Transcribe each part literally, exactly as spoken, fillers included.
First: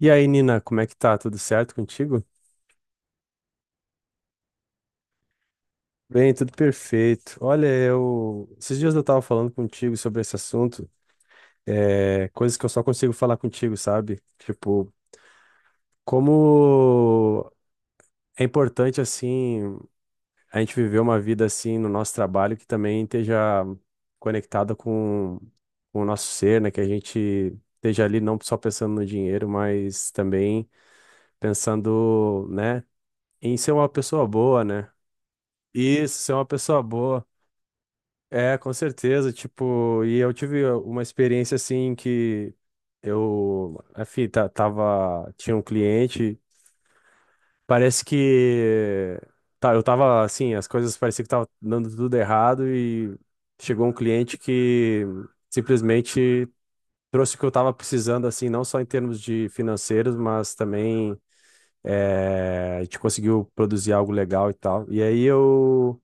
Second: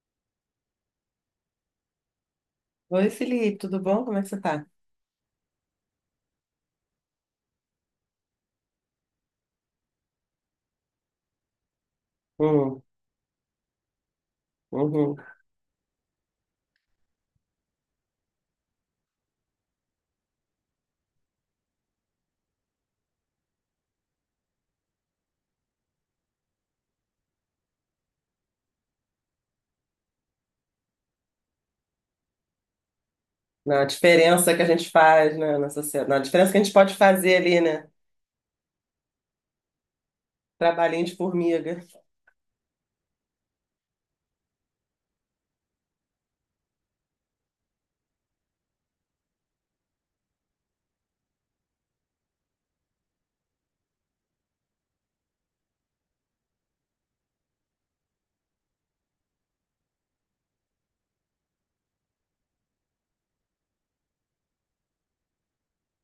E aí, Nina, como é que tá? Tudo certo contigo? Oi, Felipe, tudo bom? Como é que você tá? Bem, tudo perfeito. Olha, eu. esses dias eu tava falando contigo sobre esse assunto, é... coisas que eu Uhum, só consigo falar contigo, sabe? Tipo, uhum. como é importante, assim, a gente viver uma vida, assim, no nosso trabalho que também esteja conectada com... com o nosso ser, né? Que a gente esteja ali não só pensando no dinheiro, mas também pensando, né, em ser Na uma pessoa diferença que boa, a né? gente faz, né, na sociedade, Isso, na ser uma diferença que a gente pessoa pode boa. fazer ali, né? É, com certeza, tipo, e eu tive uma Trabalhinho de experiência formiga. assim que eu, enfim, ta- tava, tinha um cliente, parece que tá, eu tava assim, as coisas pareciam que tava dando tudo errado e chegou um cliente que simplesmente trouxe o que eu tava precisando assim, não só em termos de financeiros, mas também eh, a gente conseguiu produzir algo legal e tal. E aí eu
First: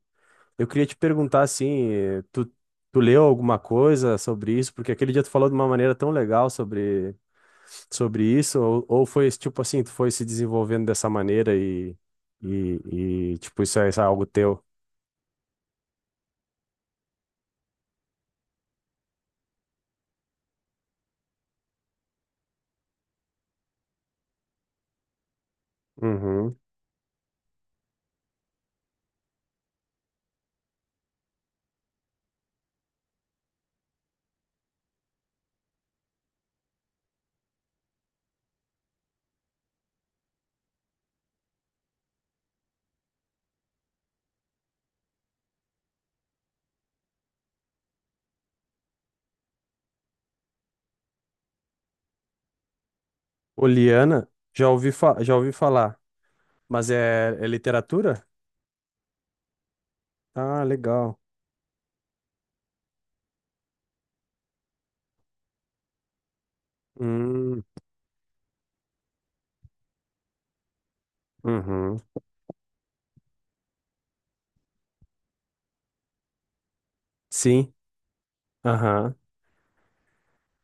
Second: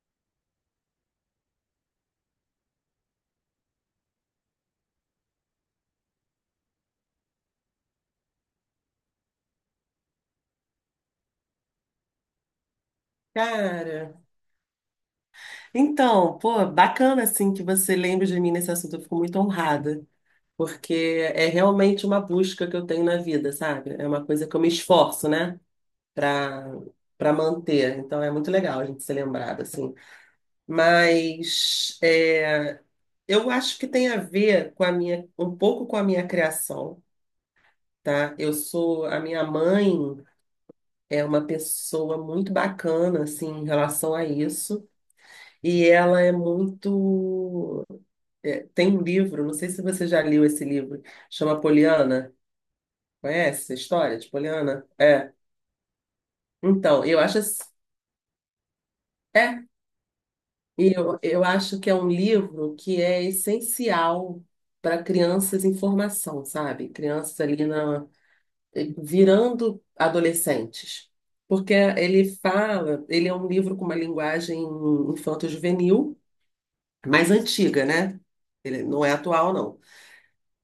eu queria te perguntar assim, eh, tu, tu leu alguma coisa sobre isso? Porque aquele dia tu falou de uma maneira tão legal sobre, sobre isso, ou, ou foi esse tipo assim, tu foi se desenvolvendo dessa maneira e, e, e, tipo, isso é, isso é Cara, algo teu? então, pô, bacana assim que você lembre de mim nesse assunto, eu fico muito honrada, porque é realmente uma busca que eu tenho na vida, sabe? É uma coisa que eu me esforço, né, Uhum. pra, pra manter. Então é muito legal a gente ser lembrado, assim. Mas. é, Eu acho que tem a ver com a minha, um pouco com a minha criação, tá? Eu sou, a minha mãe é uma pessoa muito bacana, assim, em relação a isso, e ela é muito, é, tem um livro, não sei se você já leu esse livro, chama Poliana. Conhece a história Oliana, de já Poliana? ouvi, fa- É, já ouvi falar, mas então, eu é, acho, é ass- literatura? é, Ah, e legal. eu, eu acho que é um livro que é essencial para crianças em formação, sabe? Crianças Hum, ali, na virando adolescentes. Porque uhum. ele fala, ele é um livro com uma linguagem infanto-juvenil, mais Sim, antiga, né? Ele não é aham, atual, não.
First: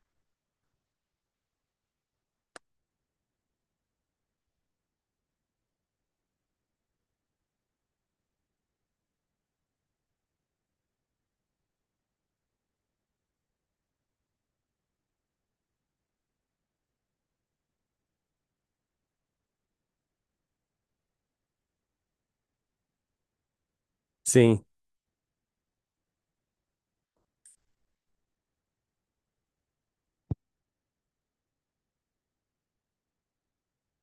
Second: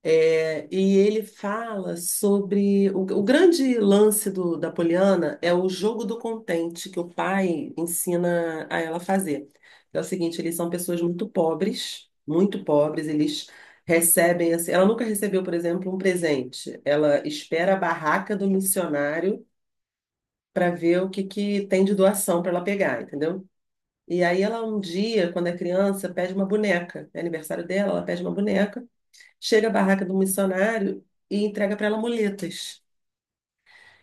É, e ele fala sobre o, o grande lance do- da Poliana. É o jogo do contente que o pai ensina a ela fazer. É o seguinte: eles são pessoas muito pobres, muito pobres, eles recebem assim, ela nunca recebeu, por exemplo, um presente. Ela espera a barraca do missionário para ver o que que tem de doação para ela pegar, entendeu? E aí sim, ela, um dia, quando é criança, pede uma boneca. É aniversário dela, ela pede uma boneca. Chega à barraca do missionário e entrega para ela muletas.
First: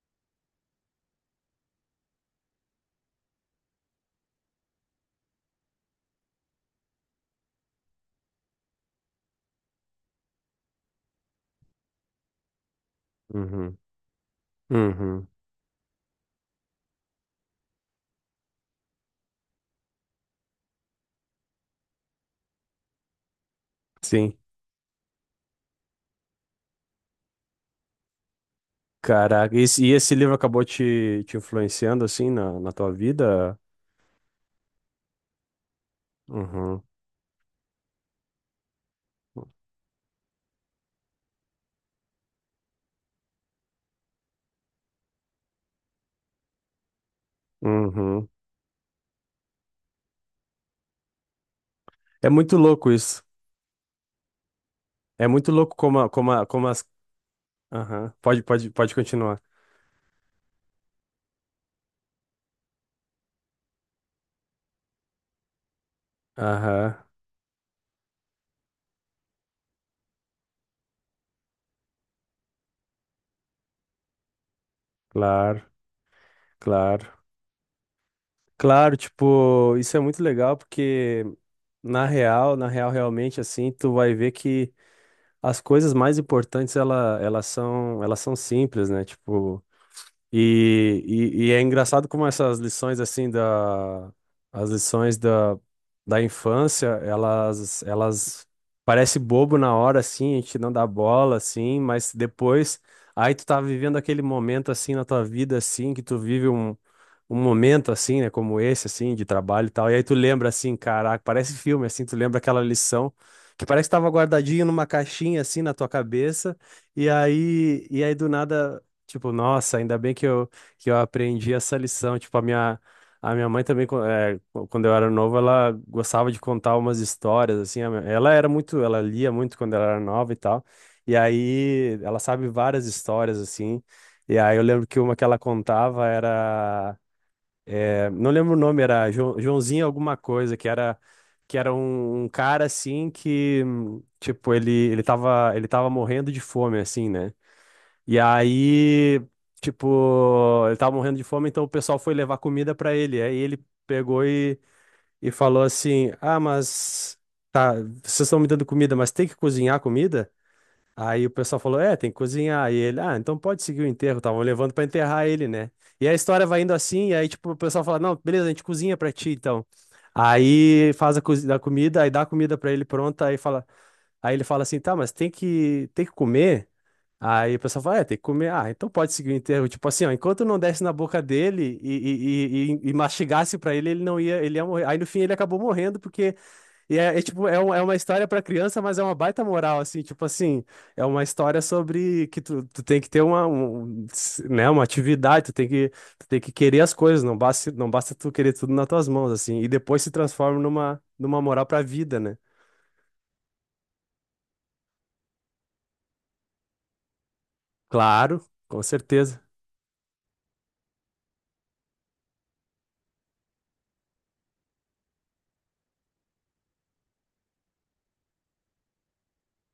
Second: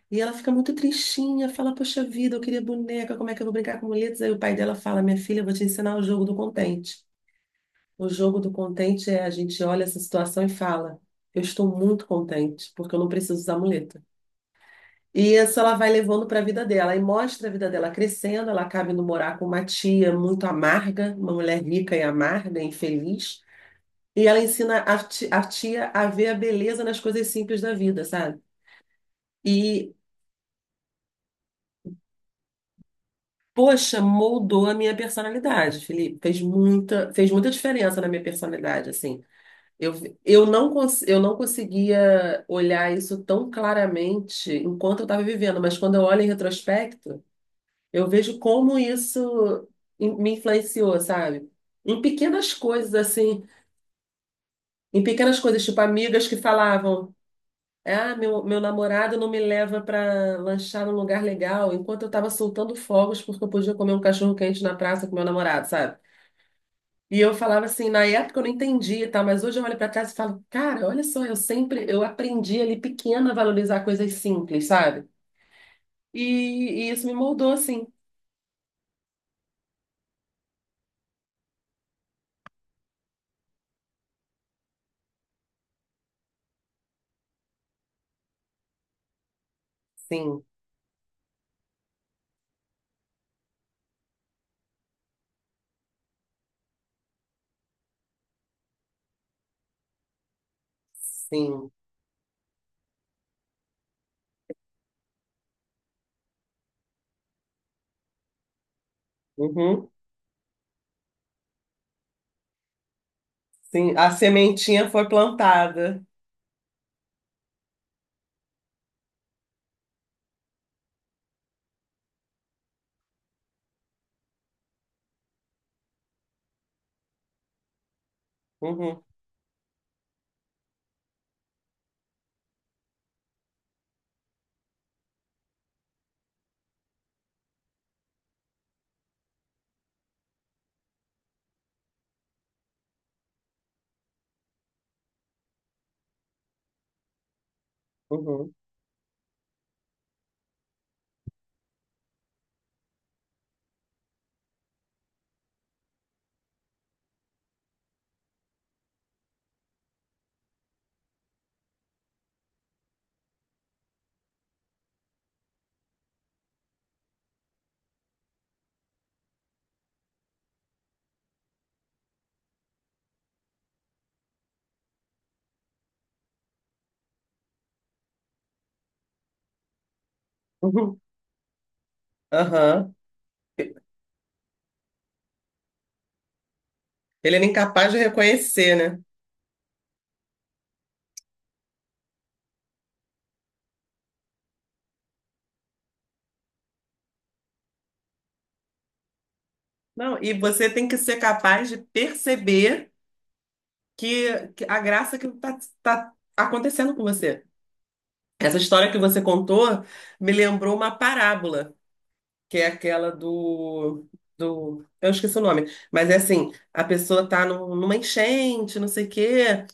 E ela fica muito tristinha, fala: "Poxa vida, eu queria boneca, como é que eu vou brincar com muletas?" Aí o pai dela fala: "Minha filha, eu vou te ensinar o jogo do contente. O jogo do contente é: a gente olha essa situação e fala: eu estou muito contente, porque eu não preciso usar uhum, muleta." uhum, E isso ela vai levando para a vida dela, e mostra a vida dela crescendo. Ela acaba indo morar com uma tia muito amarga, uma mulher rica e amarga, infeliz. E sim. ela ensina a ti- a tia a ver a beleza nas coisas simples da vida, sabe? Caraca, e esse, e E, esse livro acabou te, te influenciando assim na, na tua vida? poxa, moldou a minha personalidade, Felipe. Fez Uhum, muita, fez muita diferença na minha personalidade, assim. Eu, eu não, cons- eu não conseguia olhar isso tão claramente enquanto eu estava vivendo, mas quando eu olho em retrospecto, eu uhum. vejo como isso in- me influenciou, sabe? Em É pequenas muito louco coisas, isso. assim, em É pequenas muito coisas, louco tipo como, a- amigas como, que a- como as. falavam: Aham. "Ah, meu, Pode, meu pode, pode namorado não me continuar. leva para lanchar num lugar legal", enquanto eu estava soltando fogos porque eu podia comer um cachorro quente na praça com meu namorado, sabe? Aham, E eu falava assim, na época eu não entendia, tá? Mas hoje eu olho para trás e falo: "Cara, olha só, eu sempre, eu aprendi ali pequena a valorizar coisas simples, sabe?" claro, E, e claro. isso me moldou assim. Claro, tipo, isso é muito legal porque na real, na real, realmente, assim, tu vai ver que as coisas mais importantes, ela, elas são, elas são simples, né? Tipo. Sim, E, e, e é engraçado como essas lições assim da as lições da, da infância, elas elas parece bobo na hora assim, a gente não dá bola sim, assim, mas depois aí tu tá vivendo aquele momento assim na tua vida assim que tu vive um um momento assim, né, como esse assim, de trabalho e tal. uhum, E aí tu lembra assim, caraca, parece filme assim, tu lembra aquela lição que parece que sim. estava A guardadinho numa sementinha foi caixinha assim na tua plantada. cabeça. E aí e aí do nada, tipo, nossa, ainda bem que eu que eu aprendi essa lição, tipo, a minha a minha mãe também, quan- eh, quando eu era novo, ela gostava de contar umas histórias, assim. a minha- Ela era muito, ela Uhum, lia muito quando ela era nova e tal. E aí, ela sabe várias histórias, assim. E aí, eu lembro que uma que ela contava era não lembro o nome, era Jo- Joãozinho alguma coisa, que era que era um, um cara assim que, hum, tipo, ele ele tava, ele tava morrendo de fome assim, né? E uhum, aí, tipo, ele tava morrendo de fome, então o pessoal foi levar comida pra ele. Aí ele pegou e, e falou assim: "Ah, mas tá, vocês estão me dando comida, mas tem que cozinhar comida?" Aí o pessoal falou: É, tem que cozinhar. E ele, ah, então pode seguir o enterro. Estavam levando pra enterrar ele, né? E a história vai indo assim. E aí, tipo, o pessoal fala: Não, beleza, a gente cozinha pra ti, então. Aí faz a, cozi- a comida, aí dá a comida pra ele pronta. Aí fala, aí ele fala assim: Tá, mas tem que, tem que comer. Aí o pessoal fala: É, tem que comer. Ah, então pode seguir o enterro. Tipo assim, ó, enquanto não desse na uhum, boca dele e, e, e, e- e aham. mastigasse pra ele, ele não ia, ele ia morrer. Aí no fim ele acabou morrendo porque e é, é, Ele era tipo, é, um- é incapaz uma de história pra reconhecer, criança, mas né? é uma baita moral, assim, tipo assim, é uma história sobre que tu, tu tem que ter uma, um, s- né, uma atividade, tu tem que, tu tem que querer as coisas, não basta, não basta tu querer tudo nas tuas mãos, assim, e depois se Não, e transforma você tem que numa, ser numa moral capaz de pra vida, né? perceber que, que a graça que está acontecendo com você. Claro, Essa com história que você certeza. contou me lembrou uma parábola, que é aquela do, do, eu esqueci o nome, mas é assim: a pessoa tá num- numa enchente, não sei o quê,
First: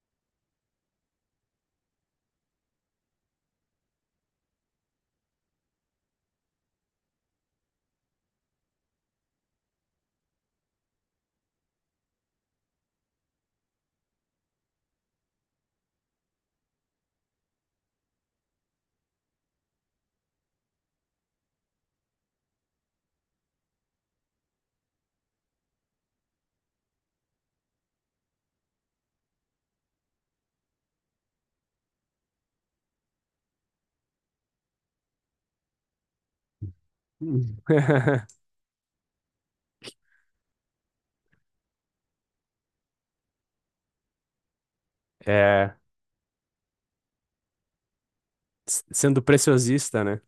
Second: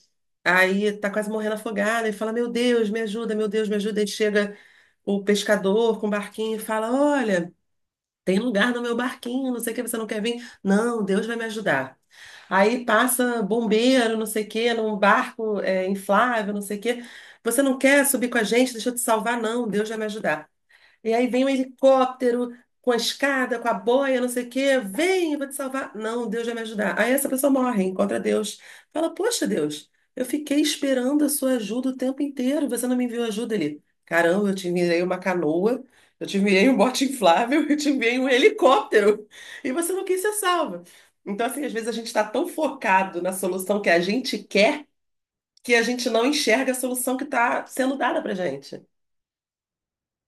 aí tá quase morrendo afogada e fala: "Meu Deus, me ajuda, meu Deus, me ajuda." Aí chega o pescador com o barquinho e fala: "Olha, tem lugar no meu barquinho, não sei o que, você não quer vir?" "Não, Deus vai me ajudar." Aí passa bombeiro, não sei o que, num barco, é, inflável, não sei o que. "Você não quer subir com a gente? Deixa eu te salvar." "Não, Deus vai me ajudar." E aí vem um helicóptero com a escada, com a boia, não sei o quê. "Vem, eu vou te salvar." "Não, Deus vai me ajudar." Aí essa pessoa morre, encontra Deus, fala: "Poxa, Deus, eu fiquei esperando a sua ajuda o tempo inteiro. Você não me enviou ajuda ali." "Caramba, eu te enviei uma canoa, eu te enviei um bote Hum. inflável, eu te enviei um helicóptero. E você não quis ser salva." Então, assim, às vezes a gente está tão focado na solução que a gente quer, que É, a gente não enxerga a solução que está sendo dada pra gente. s- sendo preciosista, né?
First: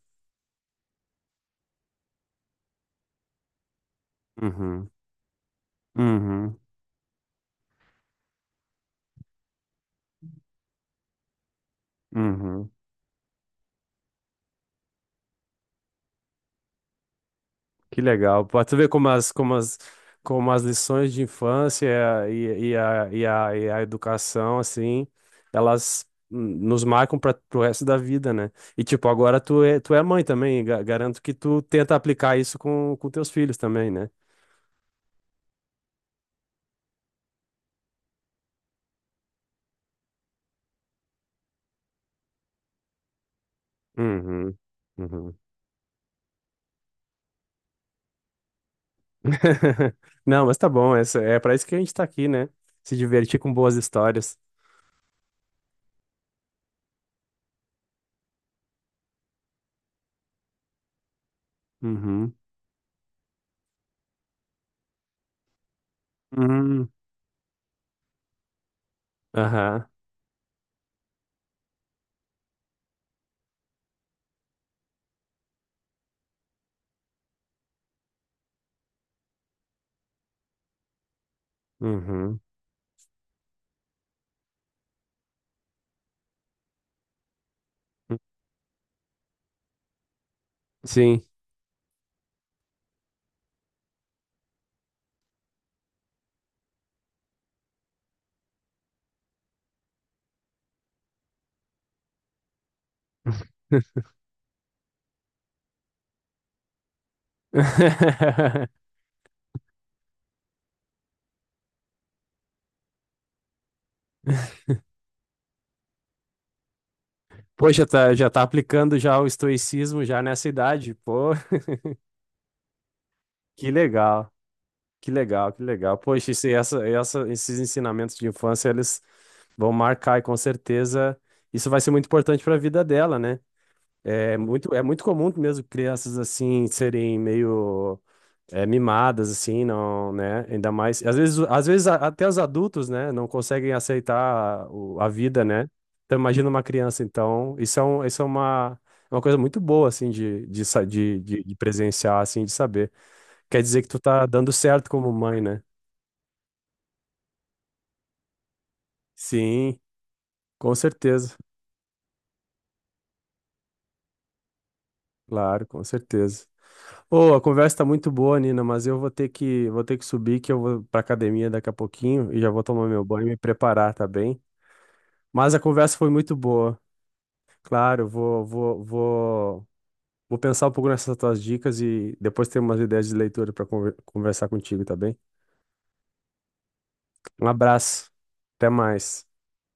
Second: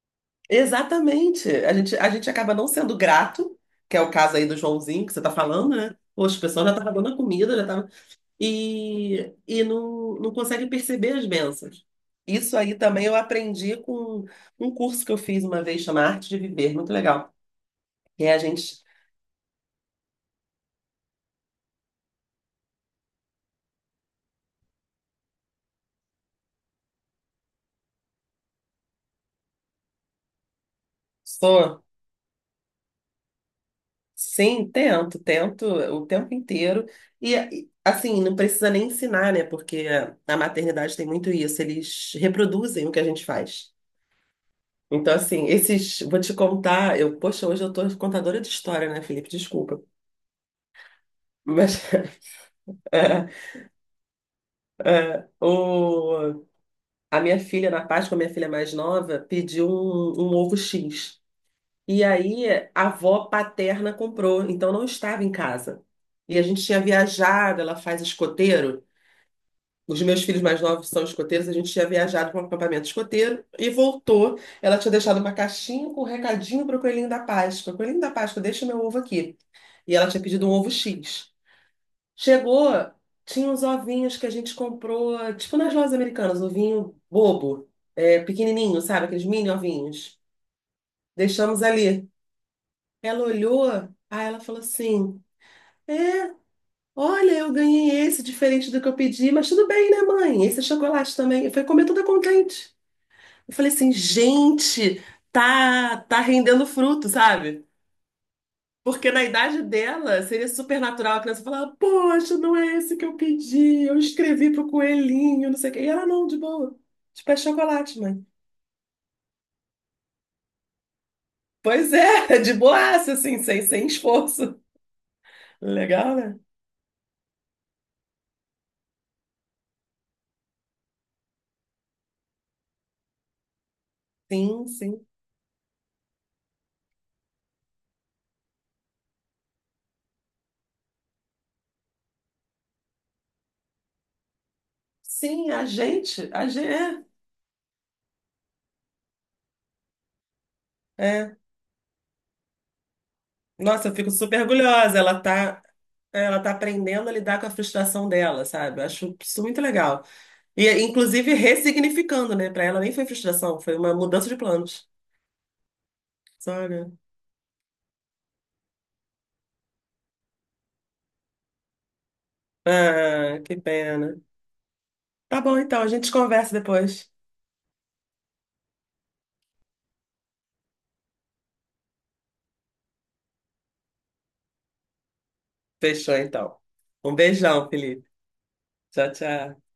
Exatamente. A gente, a gente acaba não sendo grato, que é o caso aí do Uhum, Joãozinho que você tá falando, né? Poxa, o uhum, pessoal já tava dando a comida, já tava. E, e não, não consegue perceber as bênçãos. Isso uhum. aí também eu aprendi com um curso que eu fiz uma vez, chama Arte de Viver, muito legal. Que E a legal. Pra tu gente ver como as, como as, como as lições de infância e, e, a, e, a, e a educação, assim, elas hum, nos marcam para o resto da vida, né? E, tipo, agora tu é, tu é mãe também. ga- Garanto que tu só, tenta aplicar isso com, com teus filhos também, né? sim, tento, tento o tempo inteiro. E, e, assim, não precisa nem ensinar, né? Porque a maternidade tem muito isso, eles reproduzem o que a gente faz. Uhum. Então, Uhum. assim, esses... Vou te contar. Eu, poxa, hoje eu tô contadora de história, né, Felipe? Desculpa. Não, mas tá bom. Essa, é para isso que a Mas gente tá aqui, né? Se é, divertir com boas histórias. é, o, a minha filha, na Páscoa, a minha filha mais nova, pediu um, um ovo xis. E Uhum. aí a avó paterna comprou, então não estava em casa. E a gente tinha Uhum. viajado, ela faz escoteiro. Aham. Os meus filhos mais novos são escoteiros, a gente tinha viajado para um acampamento escoteiro e voltou. Ela tinha deixado uma caixinha com um recadinho para o Coelhinho da Páscoa: "Coelhinho da Páscoa, deixa meu ovo aqui." E ela tinha pedido um ovo X. Uhum. Chegou, tinha uns ovinhos que a gente comprou, tipo nas lojas americanas, ovinho bobo, é, pequenininho, sabe? Aqueles mini ovinhos. Sim. Deixamos ali. Ela olhou, aí ela falou assim: "É, Olha, eu ganhei esse, diferente do que eu pedi, mas tudo bem, né, mãe? Esse é chocolate também." Eu falei, comer toda contente. Eu falei assim: "Gente, tá, tá, rendendo fruto, sabe?" Porque na idade dela seria super natural a criança falar: "Poxa, não é esse que eu pedi, eu escrevi pro coelhinho, não sei o quê." E ela, não, de boa. Tipo, é Pô, já chocolate, tá, mãe. já tá aplicando já o estoicismo já nessa idade. Pô, Pois é, de boaça, assim, sem, que sem legal, esforço. que legal, que legal. Legal, Poxa, né? isso, e essa, essa, esses ensinamentos de infância, eles vão marcar e com certeza isso vai ser muito importante para a vida dela, né? É Sim, muito, é muito sim. comum mesmo crianças assim serem meio é, mimadas, assim, não, né? Ainda mais. Às vezes, às vezes a- até os adultos, né, não conseguem aceitar o- a vida, Sim, a né? Então, gente, a imagina uma gente, criança. é, Então, isso é, um, isso é uma, é uma coisa muito boa, assim, de, de, sa- de, é. de, de presenciar, assim, de saber. Quer dizer que Nossa, eu tu fico tá super dando certo orgulhosa. como Ela mãe, tá, né? ela tá aprendendo a lidar com a frustração dela, sabe? Eu acho isso muito Sim, legal. E, com inclusive, certeza. ressignificando, né? Pra ela nem foi frustração, foi uma mudança de planos. Claro, com certeza. Sabe? Ô, a conversa tá muito boa, Nina, mas eu vou ter que, vou ter que subir, que eu vou pra academia daqui a pouquinho e já vou tomar meu banho e me Ah, que preparar, tá pena. bem? Tá Mas bom, a então, a conversa foi gente muito conversa boa. depois. Claro, vou, vou, vou, vou pensar um pouco nessas tuas dicas e depois ter umas ideias de leitura para conversar contigo, tá bem? Fechou, então. Um Um beijão, Felipe. abraço. Até Tchau, mais. tchau.